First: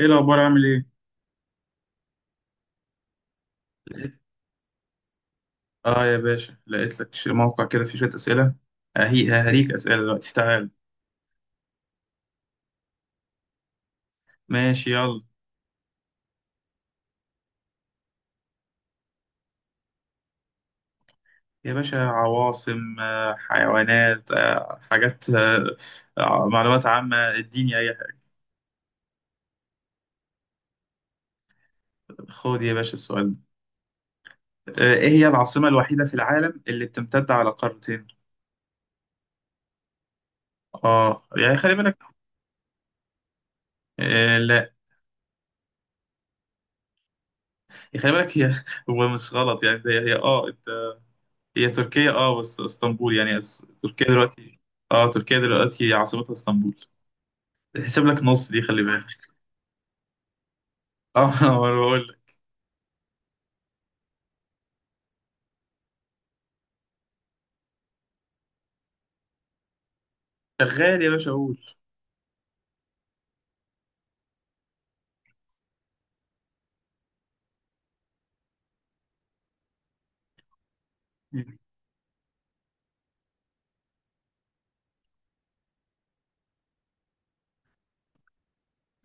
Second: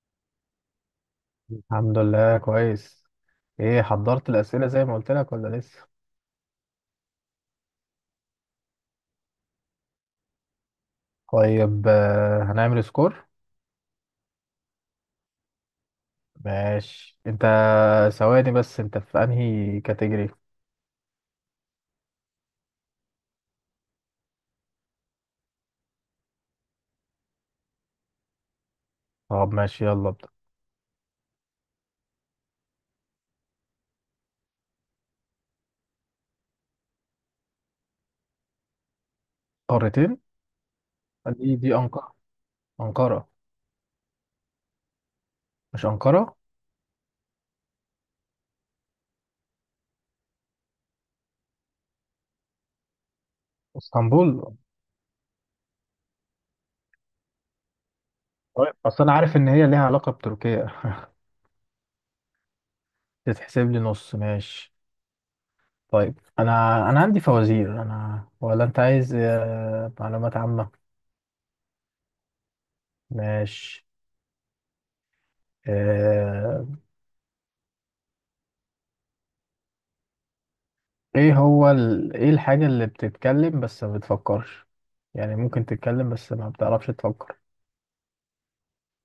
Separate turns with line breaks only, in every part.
ايه الاخبار؟ عامل ايه؟
الحمد لله كويس. ايه
لقيت.
حضرت الأسئلة زي ما قلت لك ولا لسه؟
اه يا باشا، لقيت لك موقع كده فيه شويه اسئله. ههي ههريك اسئله دلوقتي، تعال.
طيب هنعمل سكور.
ماشي، يلا.
ماشي انت. ثواني بس انت في انهي كاتيجوري؟
يا باشا، عواصم، حيوانات، حاجات، معلومات عامه، اديني اي حاجه.
طب ماشي يلا ابدأ.
خد يا باشا السؤال ده، ايه هي العاصمه الوحيده في العالم اللي بتمتد على قارتين؟
قارتين.
اه
دي
يعني خلي
دي
بالك.
أنقرة. أنقرة.
آه لا.
مش أنقرة.
خلي بالك، هي هو مش غلط يعني هي اه انت. هي تركيا، اه بس اسطنبول يعني، تركيا
اسطنبول.
دلوقتي. اه تركيا دلوقتي عاصمتها اسطنبول. تحسب لك نص دي،
طيب
خلي
اصل انا
بالك.
عارف ان هي ليها علاقة بتركيا.
اه انا بقول لك.
تتحسب لي نص ماشي. طيب انا عندي فوازير. انا ولا انت عايز معلومات عامة؟
شغال يا باشا، اقول.
ماشي. آه، ايه هو ايه الحاجة اللي بتتكلم بس ما بتفكرش؟ يعني ممكن تتكلم بس ما بتعرفش تفكر.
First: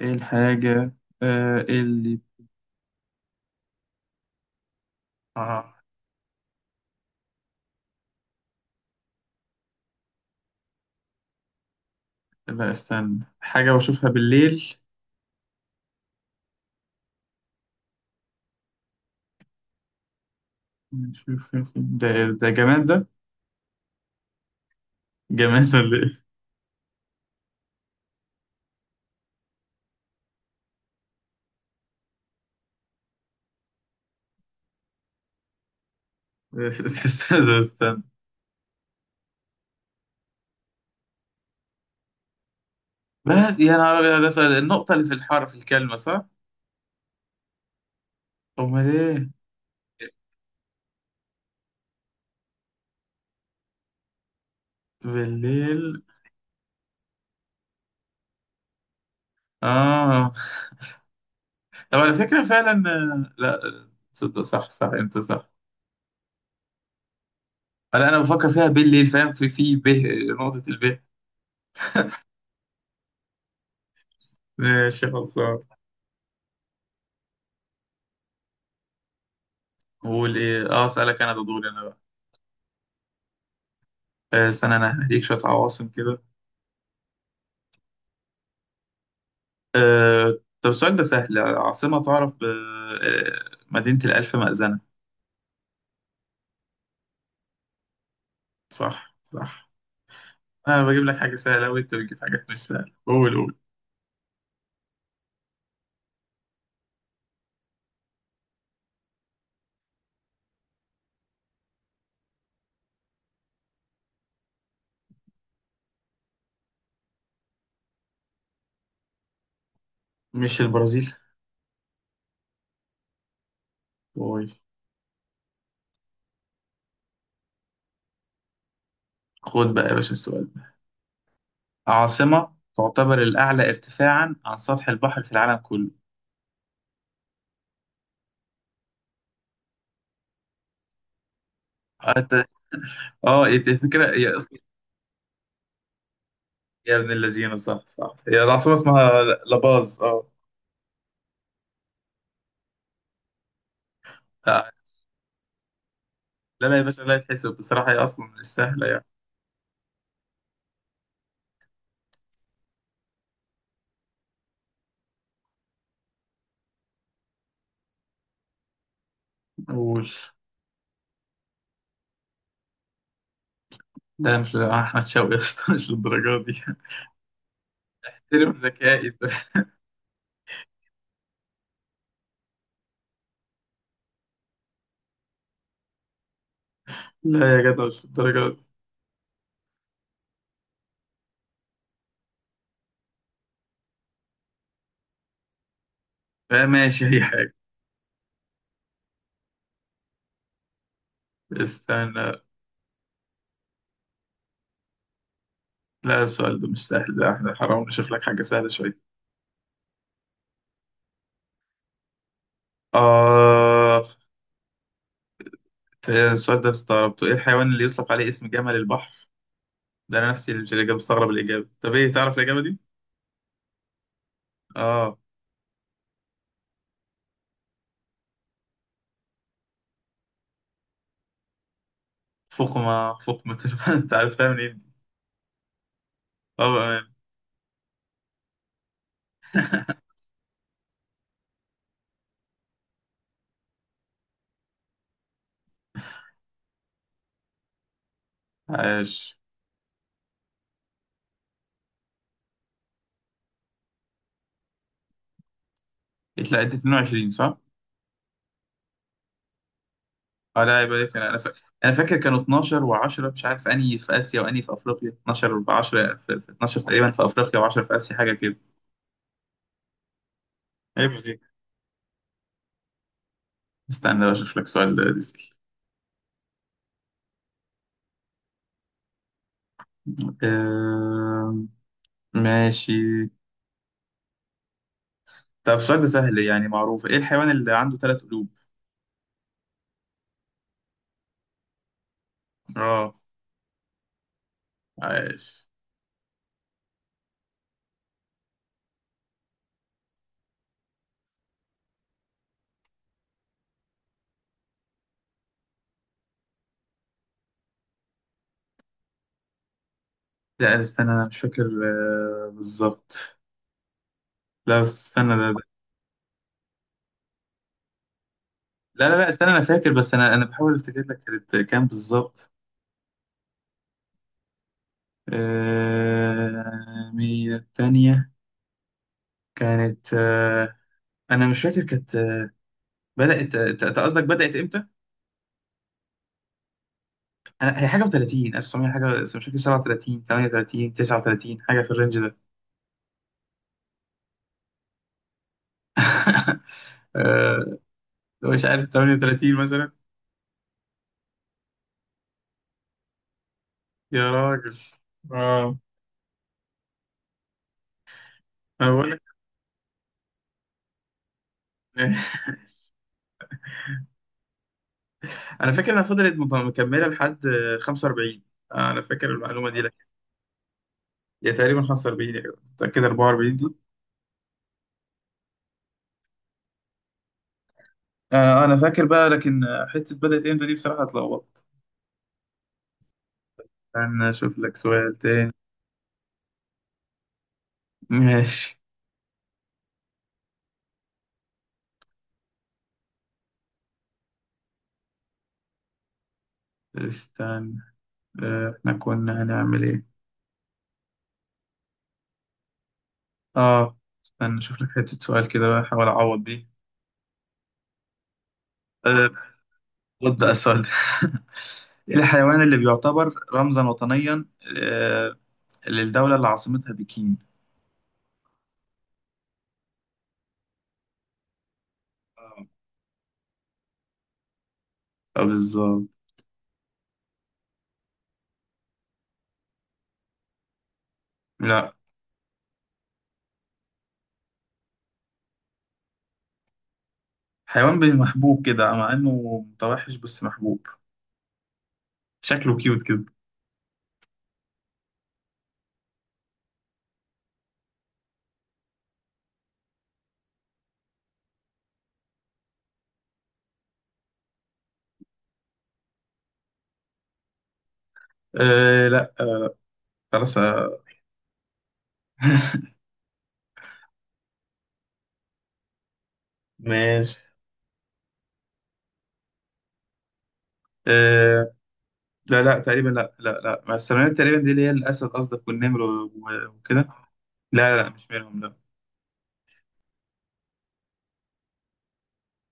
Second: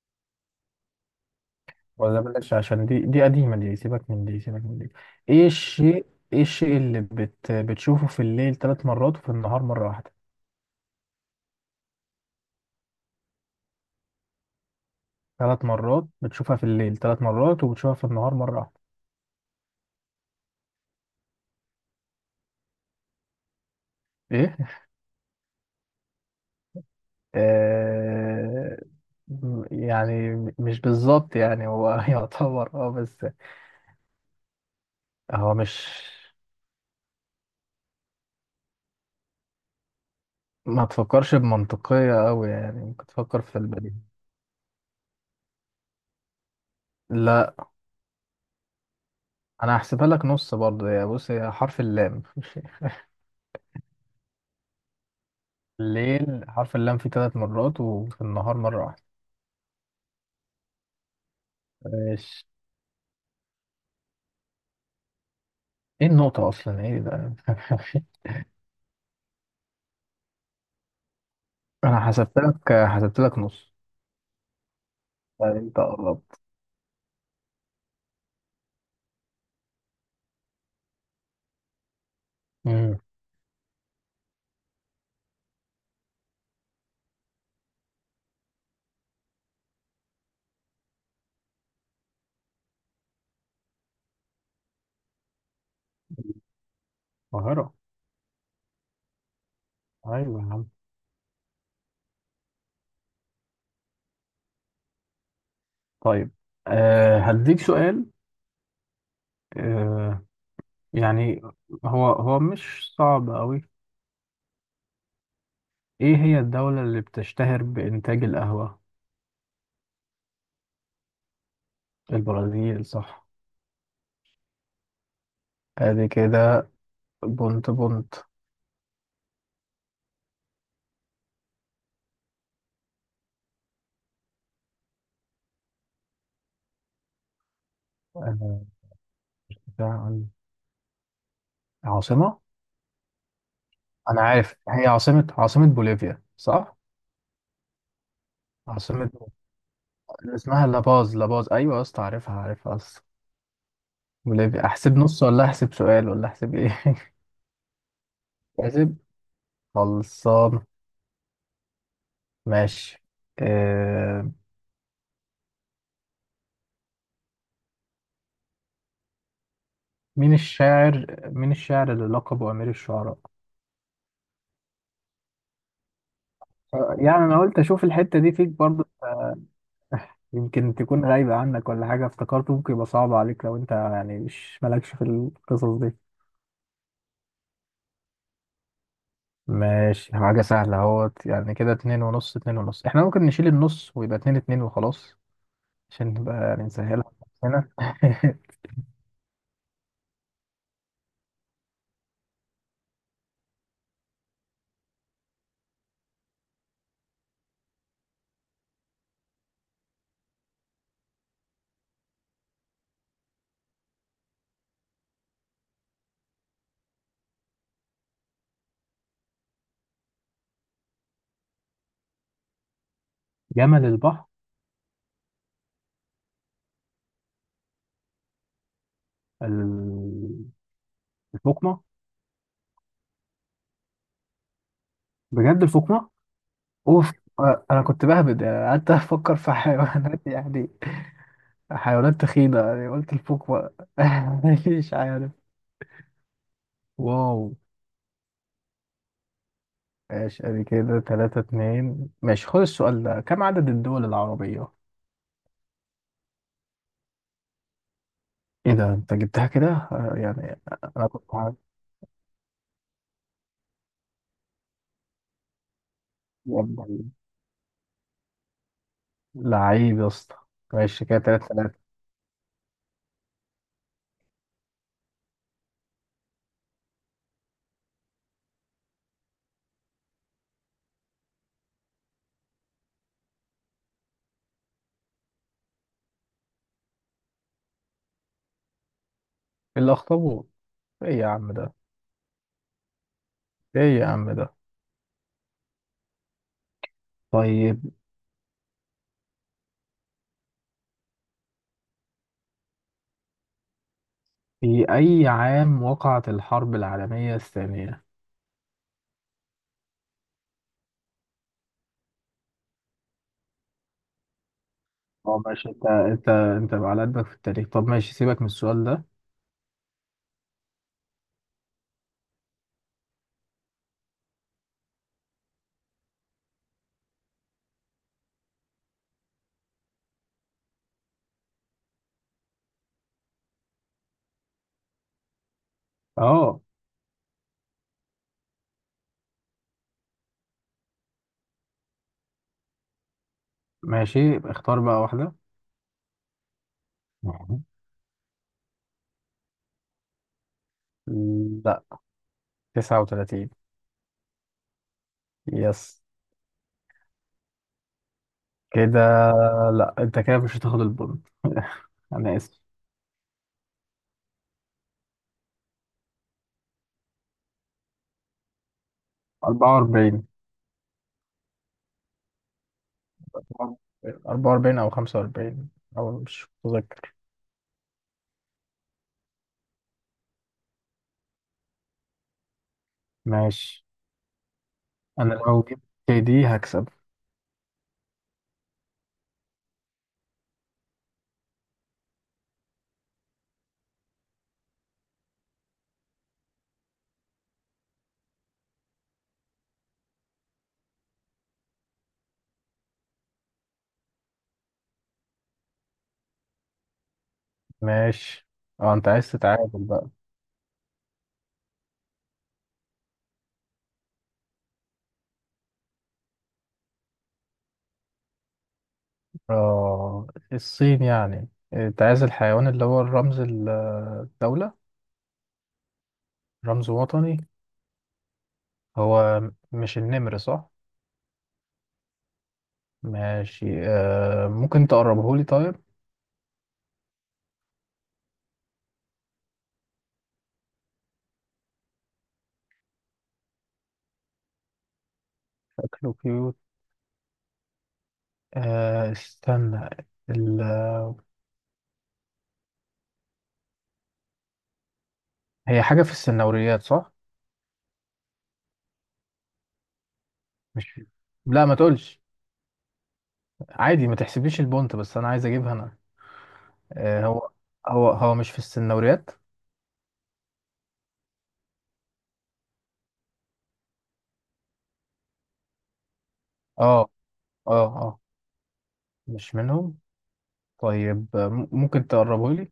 ايه الحاجة، اللي،
ولا بلاش عشان دي قديمة. دي سيبك من دي سيبك من دي. ايه
اه
الشيء؟ ايه الشيء اللي بتشوفه في الليل ثلاث مرات وفي النهار مرة واحدة؟
لا استنى، حاجة بشوفها بالليل؟
ثلاث مرات بتشوفها في الليل ثلاث مرات وبتشوفها في النهار مرة واحدة.
نشوف- ده ده جماد، ده
ايه؟
جماد ولا ايه؟
آه... يعني مش بالظبط يعني هو يعتبر بس. هو مش.
استنى استنى.
ما تفكرش بمنطقية أوي يعني ممكن تفكر في
بس يا
البديهي.
نهار أبيض، ده سؤال النقطة اللي في الحرف، الكلمة صح؟
لا.
أمال إيه؟
انا هحسبها لك نص برضه يا بص هي حرف اللام.
بالليل.
الليل حرف اللام فيه ثلاث مرات وفي النهار مرة واحدة.
آه طب على فكرة
ماشي.
فعلا، لا تصدق، صح صح، أنت صح.
ايه النقطة اصلا ايه ده.
أنا بفكر فيها بالليل، فاهم، في ب، نقطة الب.
انا حسبت لك نص.
ماشي
طيب
خلصان.
انت قربت.
قول ايه، اه اسالك انا، ده دوري انا بقى.
امم
استنى، انا هديك شويه عواصم كده. طب السؤال ده سهل، عاصمه تعرف ب مدينه الالف مأذنه.
القاهرة.
صح صح.
ايوه يا عم.
انا بجيب لك حاجه سهله وانت بتجيب حاجات مش سهله، قول قول.
طيب. هديك سؤال. أه يعني هو مش صعب قوي. ايه هي الدولة اللي بتشتهر بإنتاج القهوة؟
مش البرازيل؟
البرازيل صح.
قول.
ادي كده. بونت بونت.
خد بقى يا باشا السؤال ده، عاصمه تعتبر الاعلى ارتفاعا عن سطح البحر في العالم كله.
آه، عن. عاصمة.
أت- اه إيه الفكره
أنا
هي
عارف
اصلا؟
هي عاصمة بوليفيا صح؟
يا ابن الذين، صح صح، هي العاصمه
عاصمة.
اسمها لاباز، اه.
اللي اسمها لاباز لاباز أيوة يا اسطى عارفها عارفها أصلا. بوليفيا أحسب نص ولا أحسب سؤال ولا أحسب
لا لا
إيه؟
يا باشا، لا يتحسب، بصراحة هي أصلا مش سهلة
أحسب.
يعني.
خلصان. ماشي. آه...
قول.
مين الشاعر اللي لقبه أمير الشعراء؟
لا مش، أحمد شوقي يا اسطى، مش للدرجة دي.
يعني أنا قلت أشوف الحتة دي فيك
ترم
برضه
ذكائي ده.
يمكن تكون غايبة عنك ولا حاجة افتكرته ممكن يبقى صعب عليك لو أنت يعني مش مالكش في القصص دي.
لا يا جدع، مش للدرجة دي.
ماشي حاجة سهلة اهوت يعني كده اتنين ونص. احنا ممكن نشيل النص ويبقى اتنين اتنين وخلاص. عشان نبقى يعني
ماشي
نسهلها.
أي حاجة.
هنا.
استنى، لا السؤال ده مش سهل، لا احنا حرام، نشوف لك حاجة سهلة شوية. آه السؤال ده استغربته، إيه الحيوان اللي يطلق عليه اسم جمل البحر؟ ده أنا نفسي اللي مستغرب الإجابة. طب إيه، تعرف الإجابة دي؟
جمل البحر.
آه
ال- الفقمة.
فقمة فقمة. أنت عرفتها منين؟ إيه؟
بجد الفقمة.
طبعا.
اوف. انا كنت بهبد يعني قعدت افكر في حيوانات يعني حيوانات تخينة يعني قلت الفقمة. مش عارف. واو.
عاش.
ماشي ادي كده تلاتة اتنين ماشي خد السؤال ده كم عدد الدول العربية؟
لا أنت 22 صح؟
ايه ده انت جبتها كده؟ يعني
اه، لا عيب
انا
عليك،
كنت.
انا فاكر كانوا 12 و10. مش عارف انهي في اسيا وانهي في افريقيا، 12 ب 10، في 12
يلا.
تقريبا في افريقيا و10 في اسيا، حاجه كده.
لعيب يا اسطى. ماشي
عيب
كده
عليك.
تلاتة تلاتة.
استنى بقى اشوف لك سؤال ديزل. آه... ماشي. طب السؤال ده سهل يعني، معروف، ايه الحيوان اللي عنده ثلاث قلوب؟
إيه الأخطبوط. ايه يا عم ده.
اه.
ايه يا عم ده.
عايش.
طيب. في أي عام وقعت الحرب العالمية الثانية؟
لا استنى، انا مش فاكر بالظبط. لا بس استنى
اه ماشي انت بقى على قدك في التاريخ. طب ماشي سيبك من السؤال ده.
لا لا لا استنى، انا فاكر، بس انا بحاول افتكر لك كانت كام بالظبط. مية تانية. كانت، انا مش فاكر كانت، بدات، انت قصدك بدات امتى؟
اه
انا هي حاجه و30، 1900 حاجه، بس مش فاكر، 37 38 39، حاجه في الرينج ده.
ماشي يبقى اختار بقى واحدة مهم.
أه مش عارف، 38 مثلا.
لا. 39.
يا راجل. اه
يس
انا
كده.
بقول لك.
لا انت كده مش هتاخد البونت. انا اسف.
انا فاكر انها فضلت مكمله لحد 45. انا فاكر المعلومه دي لك.
44.
يا تقريبا 45 يا جماعة، متاكد 44 دي.
44 او 45 او مش متذكر.
انا فاكر بقى، لكن حته بدات امتى دي بصراحه اتلخبطت.
ماشي.
انا اشوف لك سؤال
انا
تاني.
لو جبت دي هكسب.
ماشي. استنى، احنا كنا هنعمل ايه؟ اه استنى اشوف لك حتة سؤال كده بقى، احاول اعوض دي.
ماشي. اه انت
أه،
عايز تتعادل بقى.
رد بقى السؤال ده. ايه الحيوان اللي بيعتبر رمزا وطنيا آه، للدولة اللي عاصمتها بكين؟
اه الصين يعني انت عايز
اه
الحيوان اللي هو الرمز الدولة.
بالظبط.
رمز وطني. هو. مش النمر صح؟
لا
ماشي ممكن تقربه لي طيب.
حيوان، محبوب كده، مع انه متوحش بس محبوب، شكله كيوت كده.
شكله كيوت. استنى ال... هي حاجة في السنوريات صح؟
أه لا. خلاص
مش. لا ما تقولش. عادي ما تحسبليش البونت بس انا عايز اجيبها انا.
ماشي.
هو هو مش في السنوريات.
أه لا لا تقريبا، لا لا لا، ما السلمونات تقريبا دي اللي هي الاسد قصدك والنمر وكده.
اه اه
لا لا لا
اه.
مش منهم، لا.
مش منهم. طيب ممكن تقربه لي.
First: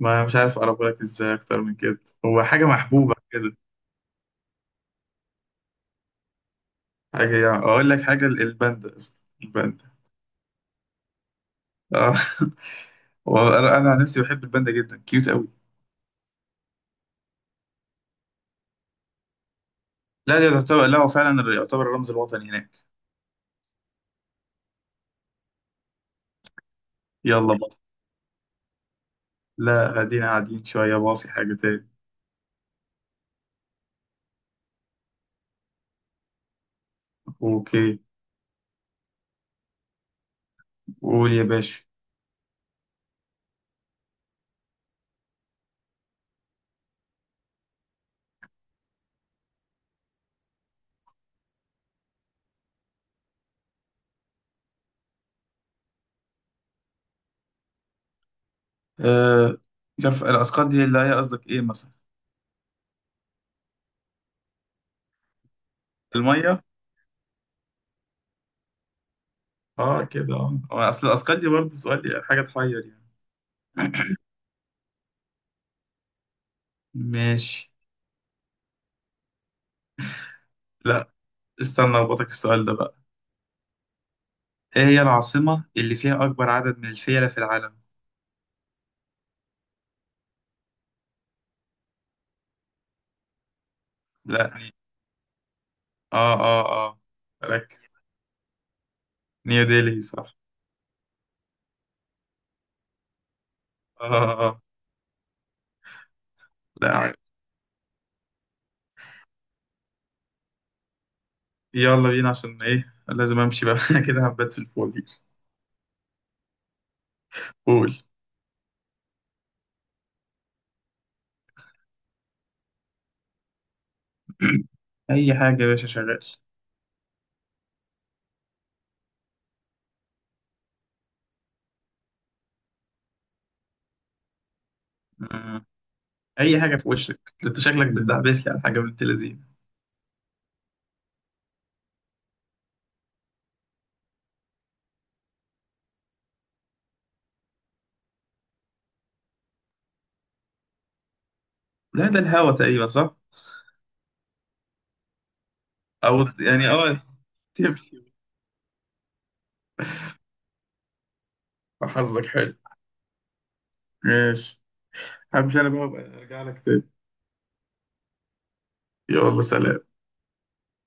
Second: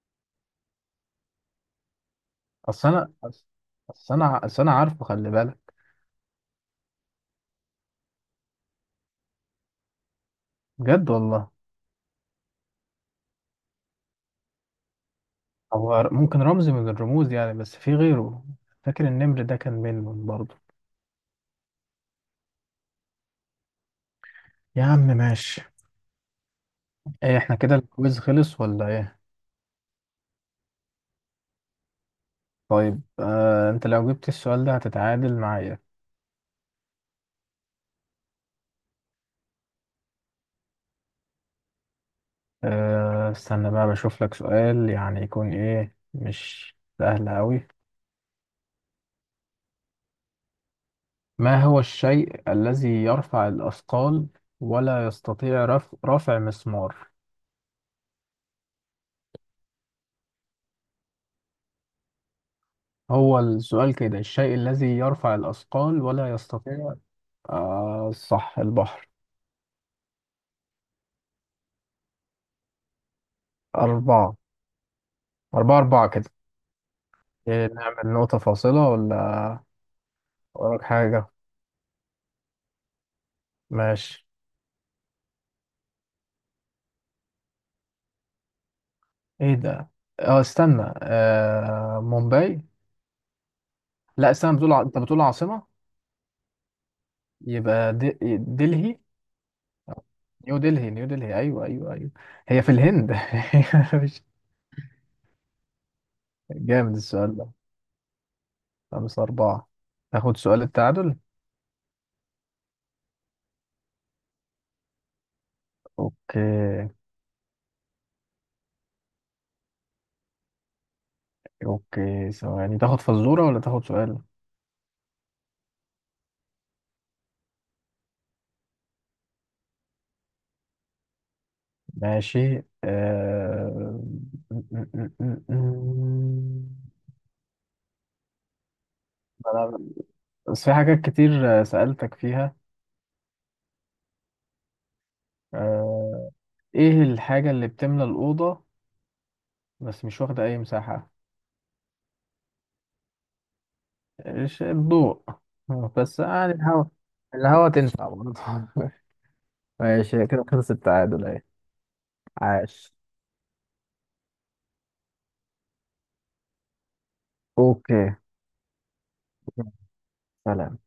ما مش عارف اقربه لك ازاي اكتر من كده، هو حاجه
اصل انا
محبوبه كده،
اصل انا عارفه خلي بالك.
حاجه يعني. اقول لك حاجه، الباندا يا اسطى، الباندا.
بجد والله.
اه. هو أنا عن نفسي بحب الباندا جدا، كيوت قوي.
هو ممكن رمز من الرموز يعني بس في غيره. فاكر النمر ده كان منهم
لا ده
برضه.
يعتبر، لا هو فعلا يعتبر الرمز الوطني هناك.
يا عم ماشي. ايه
يلا
احنا كده
باص.
الكويز خلص ولا ايه؟
لا، قاعدين قاعدين شويه، باصي حاجه تاني.
طيب انت لو جبت السؤال ده هتتعادل معايا.
اوكي. قول يا باشا.
استنى بقى بشوف لك سؤال يعني يكون ايه مش سهل قوي. ما هو الشيء الذي يرفع الاثقال ولا يستطيع رفع مسمار.
آه مش عارف، الاسقاط دي اللي هي قصدك ايه مثلا؟
هو السؤال كده الشيء الذي يرفع الأثقال ولا
الميه.
يستطيع. آه صح البحر.
اه كده، هو اصل الاسقاط دي برضه سؤال، حاجه تحير يعني.
أربعة. أربعة أربعة كده. إيه،
ماشي.
نعمل نقطة فاصلة ولا؟ وراك
لا
حاجة.
استنى اربطك السؤال ده بقى،
ماشي.
ايه هي العاصمة اللي فيها أكبر عدد من الفيلة في العالم؟
إيه ده. استنى مومباي. لا
لا
استنى بتقول أنت بتقول عاصمة.
اه اه اه،
يبقى
ركز.
دلهي.
نيو ديلي صح.
نيو دلهي نيو دلهي أيوه أيوه أيوه. هي في الهند.
اه
مش-
اه آه.
جامد
لا عارف.
السؤال ده. خمسة أربعة. ناخد سؤال التعادل.
يلا بينا عشان ايه لازم امشي بقى، كده هبات في الفاضي.
أوكي.
قول.
اوكي ثواني تاخد فزورة ولا تاخد سؤال؟
اي حاجة يا باشا شغال.
ماشي.
مم. اي حاجة، في وشك انت شكلك بتدعبس لي على حاجة بنت لذينه.
أنا. بس في حاجات كتير سألتك فيها. آه... ايه الحاجة اللي بتملى الأوضة بس مش واخدة أي مساحة؟
لا ده الهوا تقريبا صح.
ايش الضوء.
او
بس يعني
يعني
الهوا.
اه.
الهوا
تمشي.
تنفع برضه. ماشي كده خلص التعادل اهي.
حظك حلو.
عاش.
ماشي. همشي انا بقى، أبقى ارجع لك تاني.
اوكي.
يلا سلام.
سلام.